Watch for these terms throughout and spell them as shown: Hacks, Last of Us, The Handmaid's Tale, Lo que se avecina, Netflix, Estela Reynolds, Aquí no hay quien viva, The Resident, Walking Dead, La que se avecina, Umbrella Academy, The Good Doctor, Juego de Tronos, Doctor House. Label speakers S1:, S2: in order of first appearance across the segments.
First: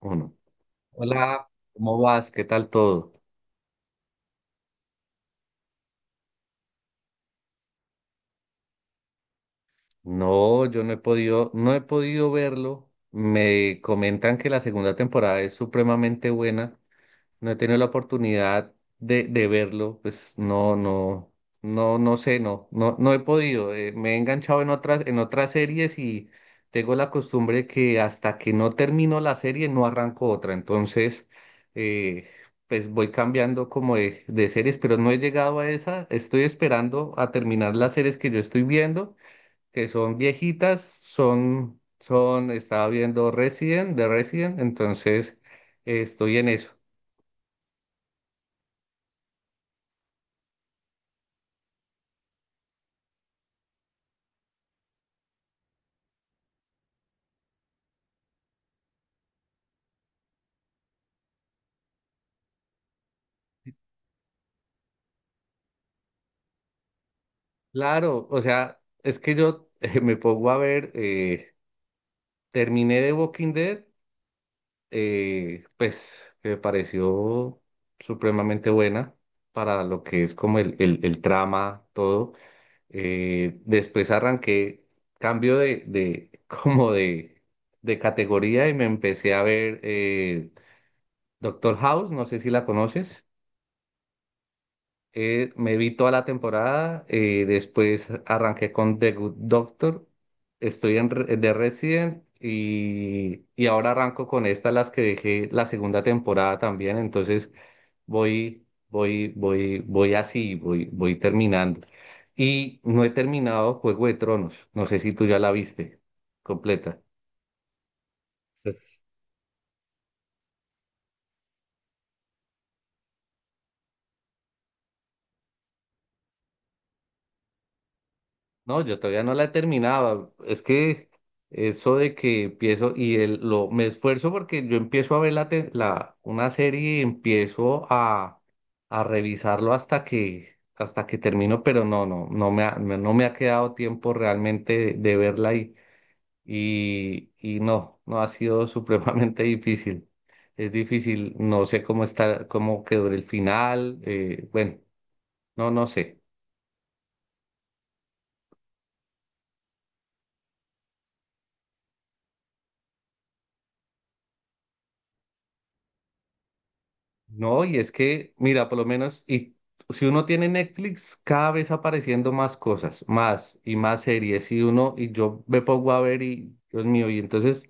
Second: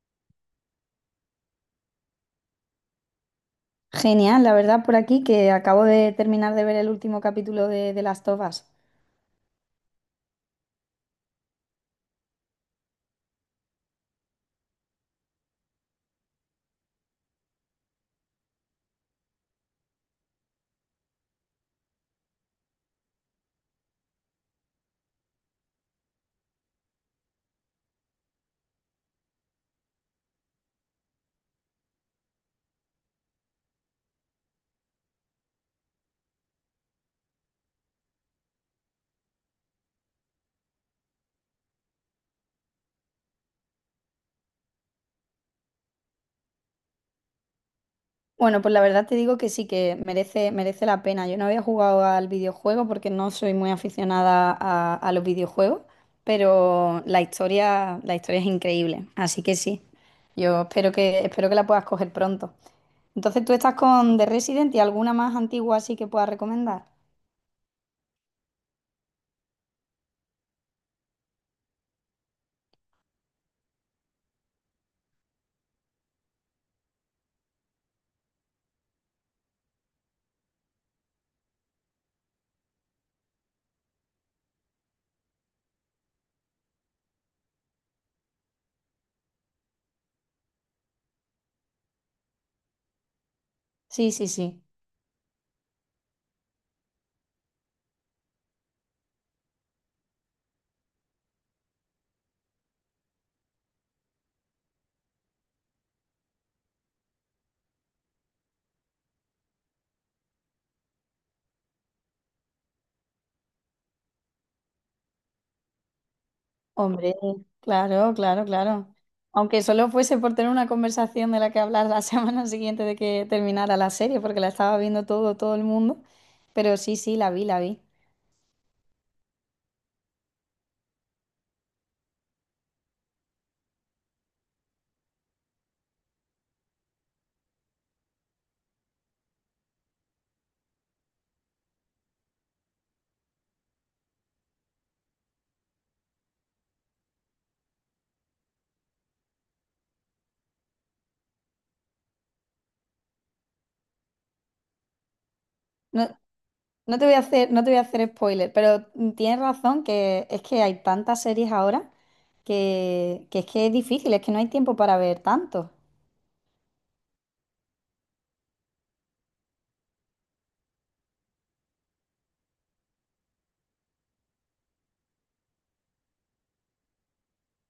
S1: Uno. Hola, ¿cómo vas? ¿Qué tal todo?
S2: Genial, la verdad, por aquí que acabo de terminar de ver el último capítulo de Last of Us.
S1: No, yo no he podido, no he podido verlo. Me comentan que la segunda temporada es supremamente buena. No he tenido la oportunidad de verlo, pues no, no, no, no sé, no, no, no he podido. Me he enganchado en otras series y tengo la costumbre que hasta que no termino la serie no arranco otra. Entonces, eh, pues voy cambiando como de series, pero no he llegado a esa. Estoy esperando a terminar las series que yo estoy viendo, que son viejitas, son, son, estaba viendo Resident, de Resident, entonces estoy en eso.
S2: Bueno, pues la verdad te digo que sí que merece la pena. Yo no había jugado al videojuego porque no soy muy aficionada a los videojuegos, pero la historia es increíble. Así que sí, yo espero espero que la puedas coger pronto. Entonces, ¿tú estás con The Resident y alguna más antigua así que puedas recomendar?
S1: Claro, o sea, es que yo me pongo a ver, terminé de Walking Dead, pues que me pareció supremamente buena para lo que es como el trama, todo. Después arranqué cambio de como de categoría y me empecé a ver Doctor House, no sé si la conoces.
S2: Sí, sí, sí.
S1: Me vi toda la temporada, después arranqué con The Good Doctor, estoy en The Resident y ahora arranco con esta, las que dejé la segunda temporada también, entonces voy así, voy terminando. Y no he terminado Juego de Tronos, no sé si tú ya la viste completa.
S2: Hombre, claro, claro, claro.
S1: Entonces,
S2: Aunque solo fuese por tener una conversación de la que hablar la semana siguiente de que terminara la serie, porque la estaba viendo todo, todo el mundo. Pero sí, sí, la vi.
S1: no, yo todavía no la he terminado. Es que eso de que empiezo y me esfuerzo porque yo empiezo a ver una serie y empiezo a revisarlo hasta que termino, pero no, no, no me ha, no me ha quedado tiempo realmente de verla y no, no ha sido supremamente difícil. Es difícil, no sé cómo está, cómo quedó el final, bueno, no, no
S2: No,
S1: sé.
S2: no te voy a hacer, no te voy a hacer spoiler, pero tienes razón que es que hay tantas series ahora que es difícil, es que no hay tiempo para ver tanto.
S1: No, y es que, mira, por lo menos, y si uno tiene Netflix, cada vez apareciendo más cosas, más y más series, y uno, y yo me pongo a ver y, Dios mío, y entonces,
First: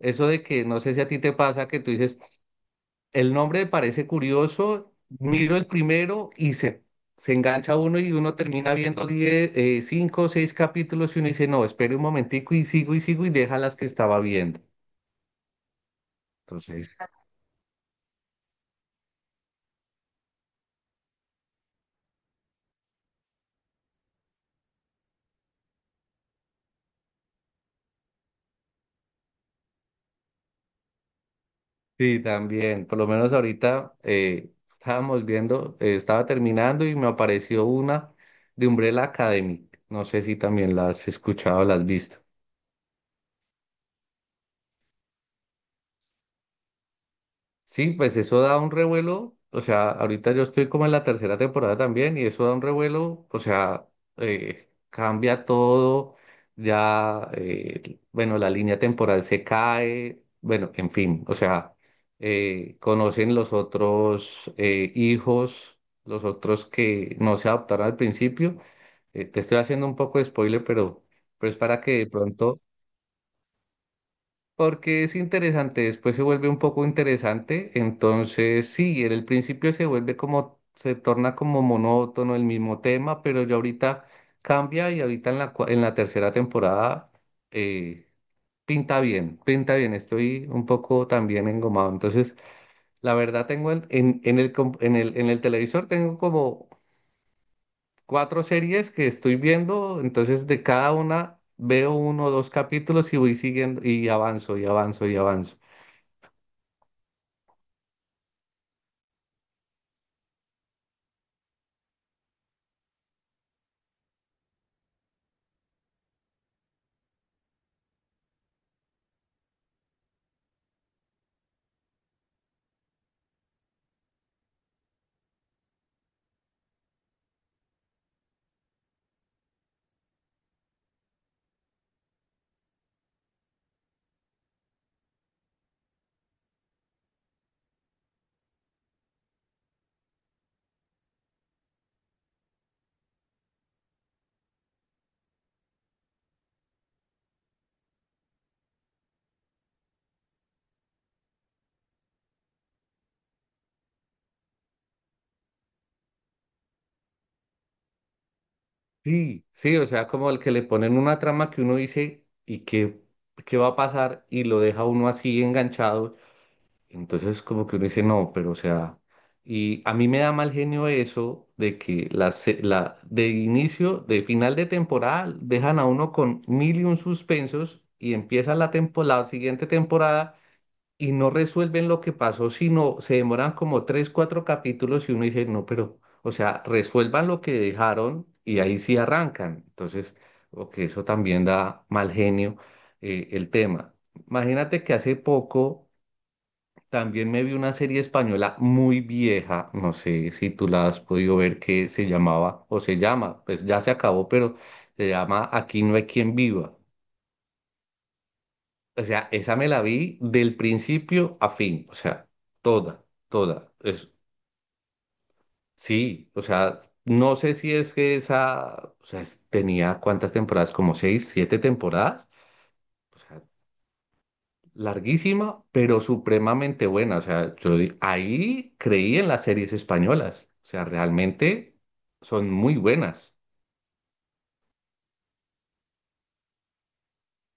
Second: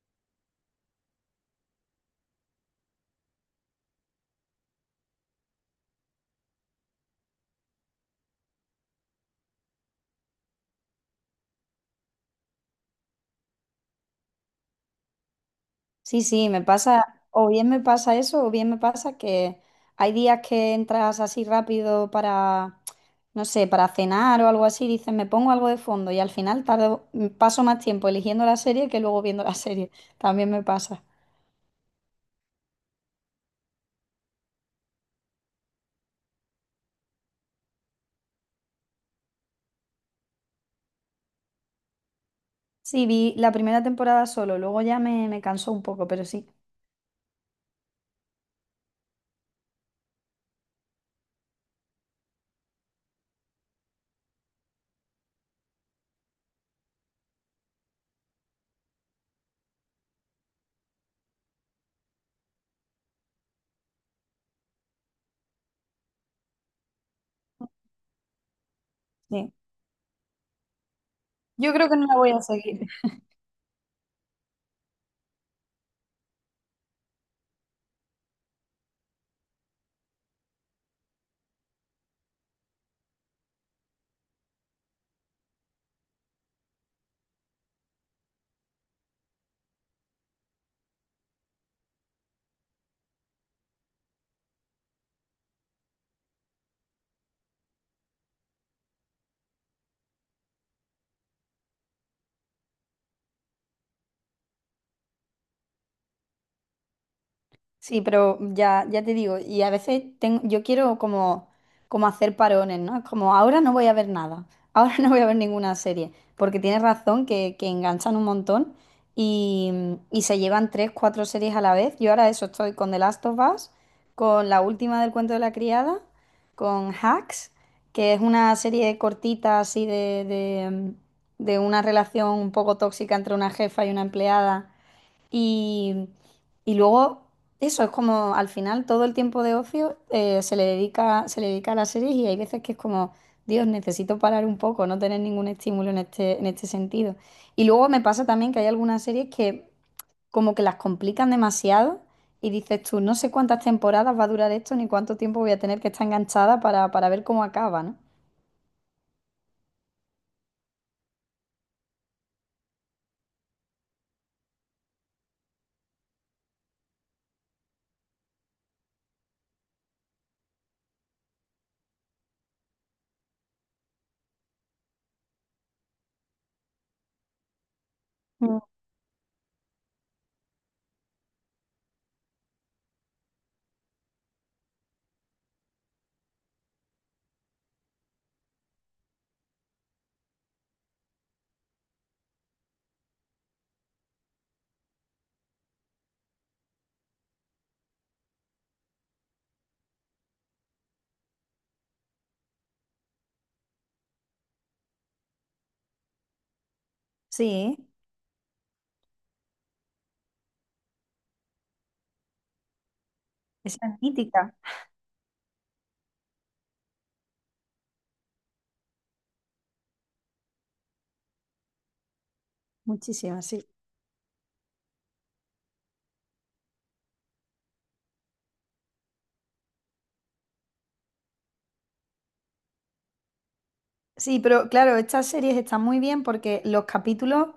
S1: eso de que, no sé si a ti te pasa, que tú dices, el nombre me parece curioso, miro el primero y se engancha uno y uno termina viendo 10 cinco o seis capítulos y uno dice, no, espere un momentico y sigo y sigo y deja las que estaba viendo.
S2: Sí, sí, me
S1: Entonces,
S2: pasa, o bien me pasa eso, o bien me pasa que hay días que entras así rápido para, no sé, para cenar o algo así, dices, me pongo algo de fondo y al final tardo, paso más tiempo eligiendo la serie que luego viendo la serie. También me pasa.
S1: sí, también. Por lo menos ahorita estábamos viendo, estaba terminando y me apareció una de Umbrella Academy. No sé si también la has escuchado o la has visto.
S2: Sí, vi la primera temporada solo, luego ya me cansó un poco, pero sí,
S1: Sí, pues eso da un revuelo, o sea, ahorita yo estoy como en la tercera temporada también y eso da un revuelo, o sea, cambia todo, ya, bueno, la línea temporal se cae, bueno, en fin, o sea, conocen los otros hijos, los otros que no se adaptaron al principio. Te
S2: sí.
S1: estoy haciendo un poco de spoiler, pero es
S2: Yo
S1: para
S2: creo que
S1: que de
S2: no la voy a
S1: pronto
S2: seguir.
S1: porque es interesante, después se vuelve un poco interesante, entonces sí, en el principio se vuelve como, se torna como monótono el mismo tema, pero ya ahorita cambia y ahorita en la, en la tercera temporada eh, pinta bien, estoy un poco también engomado, entonces la verdad tengo en el, en el, en el televisor tengo como cuatro series que estoy viendo, entonces de cada una veo uno o dos capítulos y voy siguiendo y avanzo y avanzo y avanzo.
S2: Sí, pero ya, ya te digo, y a veces tengo, yo quiero como, como hacer parones, ¿no? Es como ahora no voy a ver nada, ahora no voy a ver ninguna serie, porque tienes razón que enganchan un montón y, y se llevan tres, cuatro series a la vez. Yo ahora eso estoy con The Last of Us, con la última del cuento de la criada, con Hacks, que es una serie cortita así de una relación un poco tóxica entre una jefa y una empleada y, y luego, eso es como al final todo el tiempo de ocio se le dedica a las series y hay veces que es como, Dios, necesito parar un poco, no tener ningún estímulo en este sentido. Y luego me pasa también que hay algunas series que como que las complican demasiado y dices tú, no sé cuántas temporadas va a durar esto ni cuánto tiempo voy a tener que estar enganchada para ver cómo acaba, ¿no?
S1: Sí, sí, o sea, como el que le ponen una trama que uno dice y que qué va a pasar y lo deja uno así enganchado. Entonces como que uno dice, no, pero o sea, y a mí me da mal genio eso de que la, la de inicio, de final de temporada, dejan a uno con mil y un suspensos y empieza
S2: Mm.
S1: la temporada, la siguiente temporada y no resuelven lo que pasó, sino se demoran como tres, cuatro capítulos y uno dice, no, pero, o sea, resuelvan lo que dejaron y ahí sí arrancan. Entonces, o que eso también da mal genio el tema. Imagínate que hace poco también me vi una serie española muy vieja, no sé si tú la has podido ver, que se llamaba, o se llama, pues ya se acabó, pero se llama Aquí no hay quien viva.
S2: Sí,
S1: O sea, esa me la vi del principio a fin, o sea, toda, toda.
S2: esa es
S1: Es,
S2: mítica.
S1: sí, o sea, no sé si es que esa, o sea, tenía cuántas temporadas, como seis, siete temporadas, o sea,
S2: Muchísimas, sí.
S1: larguísima, pero supremamente buena. O sea, yo ahí creí en las series españolas, o sea, realmente son muy buenas.
S2: Sí, pero claro, estas series están muy bien porque los capítulos. O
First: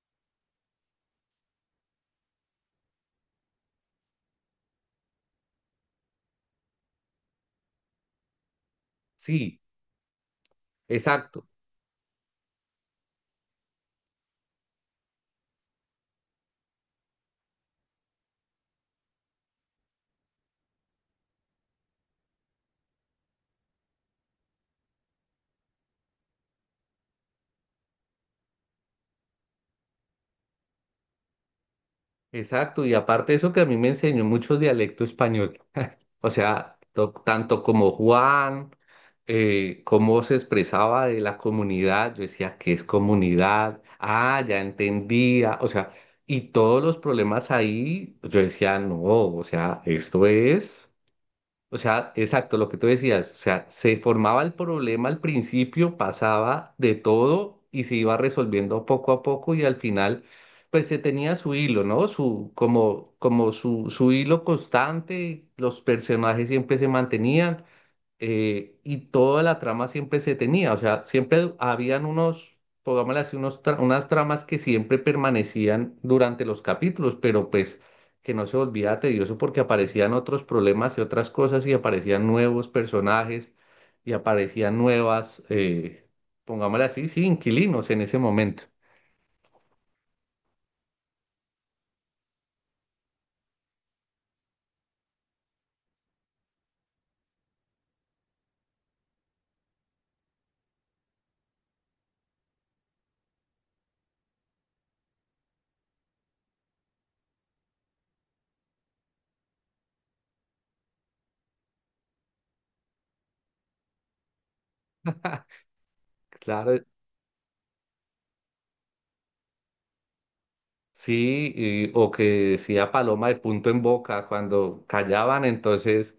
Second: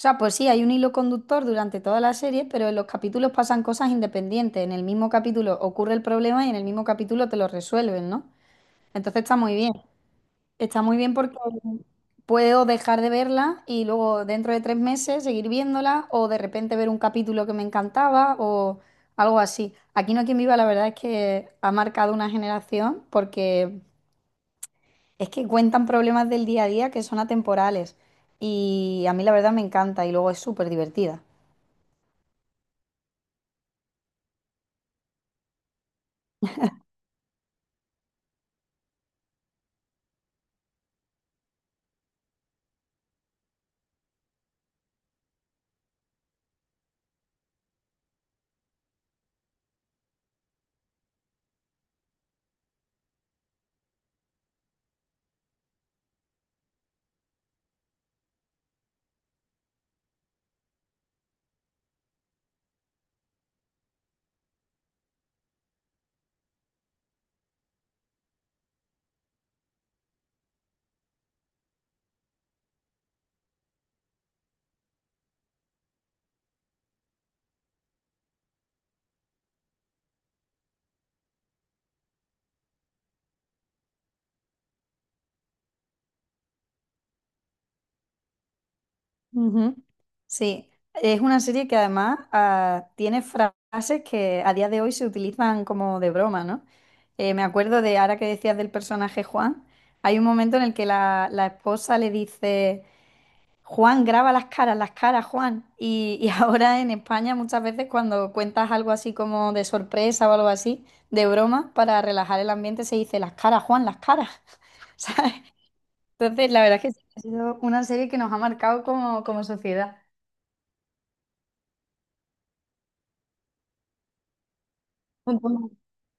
S2: sea, pues sí, hay un hilo conductor durante toda la serie, pero en los capítulos pasan cosas independientes. En el mismo capítulo ocurre el problema y en el mismo capítulo te lo resuelven, ¿no? Entonces está muy
S1: Sí,
S2: bien. Está muy bien porque
S1: exacto.
S2: puedo dejar de verla y luego dentro de tres meses seguir viéndola o de repente ver un capítulo que me encantaba o algo así. Aquí no hay quien viva, la verdad es que ha marcado una generación porque es que cuentan problemas del día a día que son atemporales y a mí la verdad me encanta y luego es súper divertida.
S1: Exacto, y aparte eso que a mí me enseñó mucho dialecto español, o sea, tanto como Juan, cómo se expresaba de la comunidad, yo decía, ¿qué es comunidad? Ah, ya entendía, o sea, y todos los problemas ahí, yo decía, no, o sea, esto es... O sea, exacto, lo que tú decías, o sea, se formaba el problema al principio, pasaba de todo y se iba resolviendo poco a poco y al final, pues se tenía su hilo, ¿no? Su, como, como su hilo constante, los personajes siempre se mantenían y toda la trama siempre se tenía, o sea, siempre habían unos, pongámosle así, unos unas tramas que siempre permanecían durante los capítulos, pero pues que no se volvía tedioso porque aparecían otros problemas y otras cosas y aparecían nuevos personajes y aparecían nuevas, pongámosle así, sí, inquilinos en ese momento.
S2: Ujú. Sí, es una serie que además tiene frases que a día de hoy se utilizan como de broma, ¿no? Me acuerdo de ahora que decías del personaje Juan, hay un momento en el que la esposa le dice, Juan, graba las caras, Juan. Y ahora en España muchas veces cuando cuentas algo así como de sorpresa o algo así, de broma, para relajar el ambiente se dice, las caras, Juan, las caras. ¿Sabes? Entonces, la verdad es
S1: Claro,
S2: que sí, ha sido una serie que nos ha marcado como, como sociedad.
S1: sí, y- o que decía paloma de punto en boca cuando callaban,
S2: Entonces,
S1: entonces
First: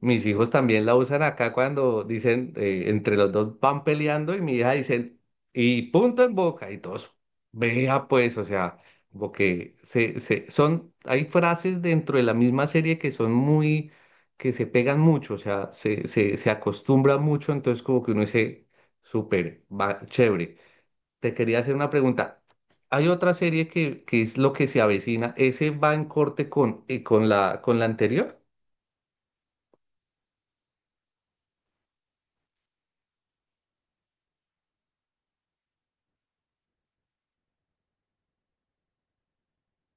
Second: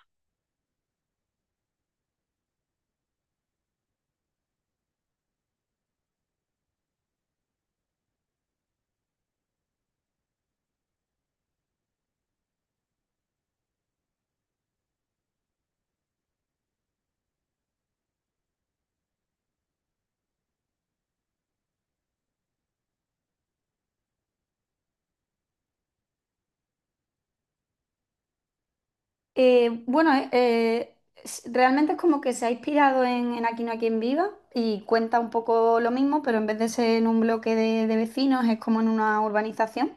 S1: mis hijos también la usan acá cuando dicen, entre los dos van peleando y mi hija dicen, y punto en boca, y todos, vea pues, o sea, como que se, son, hay frases dentro de la misma serie que son muy, que se pegan mucho, o sea, se acostumbra mucho, entonces como que uno dice, súper, va, chévere. Te quería hacer una pregunta. Hay otra serie que es lo que se avecina. ¿Ese va en corte con la anterior?
S2: eh, bueno, eh, eh, realmente es como que se ha inspirado en Aquí no hay quien viva y cuenta un poco lo mismo, pero en vez de ser en un bloque de vecinos, es como en una urbanización.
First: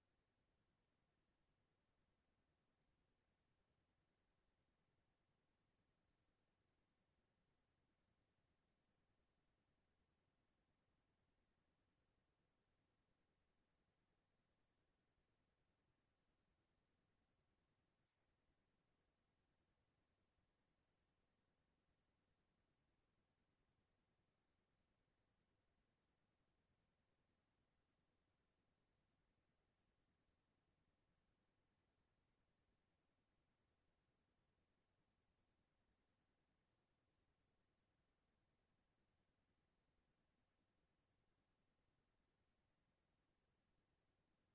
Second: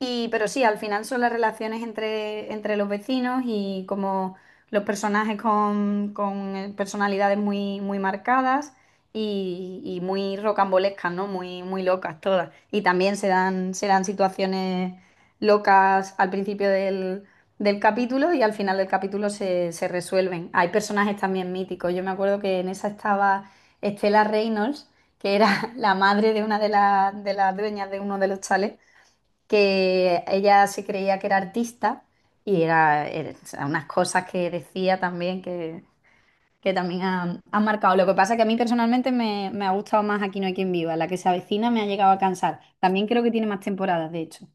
S2: Y, pero sí, al final son las relaciones entre, entre los vecinos y como los personajes con personalidades muy, muy marcadas y muy rocambolescas, ¿no? Muy, muy locas todas. Y también se dan situaciones locas al principio del, del capítulo y al final del capítulo se, se resuelven. Hay personajes también míticos. Yo me acuerdo que en esa estaba Estela Reynolds, que era la madre de una de las dueñas de uno de los chalets que ella se creía que era artista y o sea, unas cosas que decía también que también han, han marcado. Lo que pasa es que a mí personalmente me ha gustado más Aquí no hay quien viva, la que se avecina me ha llegado a cansar. También creo que tiene más temporadas, de hecho.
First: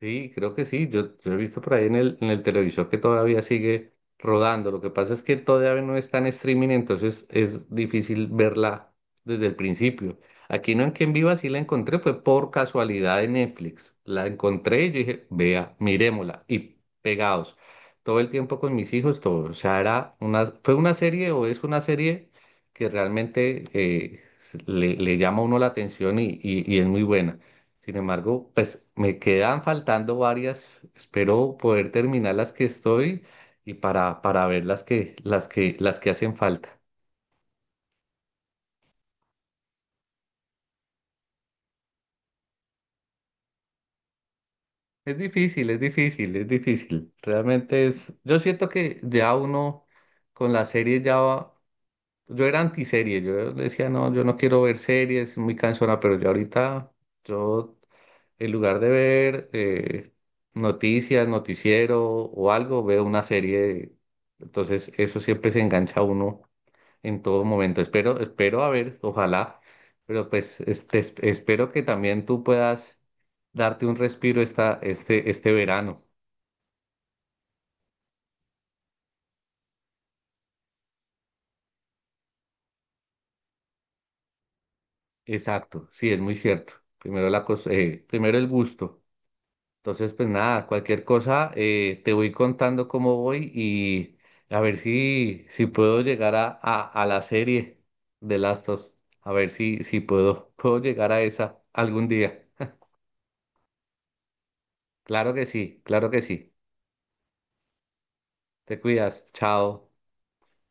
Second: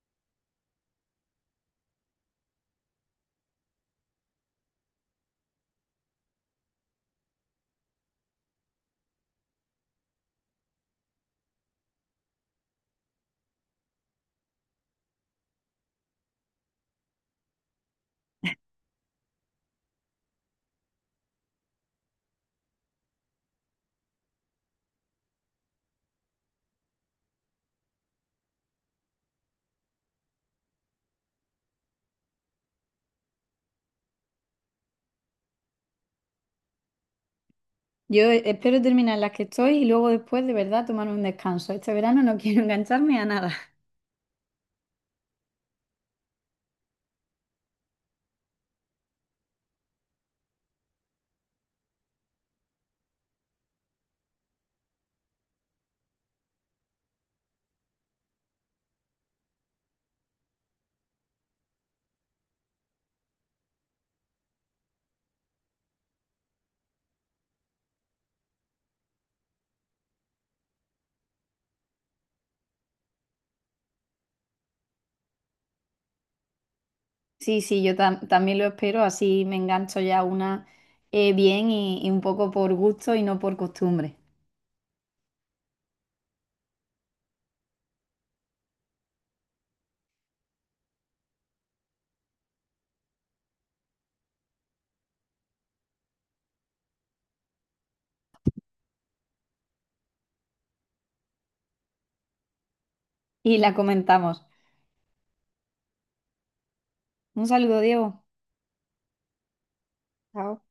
S1: Sí, creo que sí. Yo he visto por ahí en el televisor que todavía sigue rodando. Lo que pasa es que todavía no está en streaming, entonces es difícil verla desde el principio. Aquí no en que en Viva sí la encontré, fue por casualidad en Netflix. La encontré y yo dije, vea, mirémosla. Y pegados. Todo el tiempo con mis hijos, todo. O sea, era una, fue una serie o es una serie que realmente le, le llama a uno la atención y, y es muy buena. Sin embargo, pues me quedan faltando varias. Espero poder terminar las que estoy y para ver las que, las que, las que hacen falta.
S2: Espero terminar las que estoy y luego después de verdad tomar un descanso. Este verano no quiero engancharme a nada.
S1: Es difícil, es difícil, es difícil. Realmente es, yo siento que ya uno con la serie ya va. Yo era antiserie, yo decía, no, yo no quiero ver series, es muy cansona, pero yo ahorita, yo, en lugar de ver noticias, noticiero o algo, veo una serie, entonces eso siempre se engancha a uno en todo momento. Espero, espero a ver, ojalá, pero pues este, espero que también tú puedas darte un respiro esta, este verano.
S2: Sí, sí, también lo espero, así me engancho ya una bien y un poco por gusto y no por costumbre.
S1: Exacto, sí, es muy cierto. Primero la primero el gusto. Entonces, pues nada, cualquier cosa, te voy contando cómo voy y a ver si, si puedo llegar a la serie de Lastos. A ver si, si puedo, puedo llegar a esa algún día.
S2: Y la comentamos.
S1: Claro que sí, claro que sí.
S2: Un saludo, Diego.
S1: Te cuidas. Chao.
S2: Chao.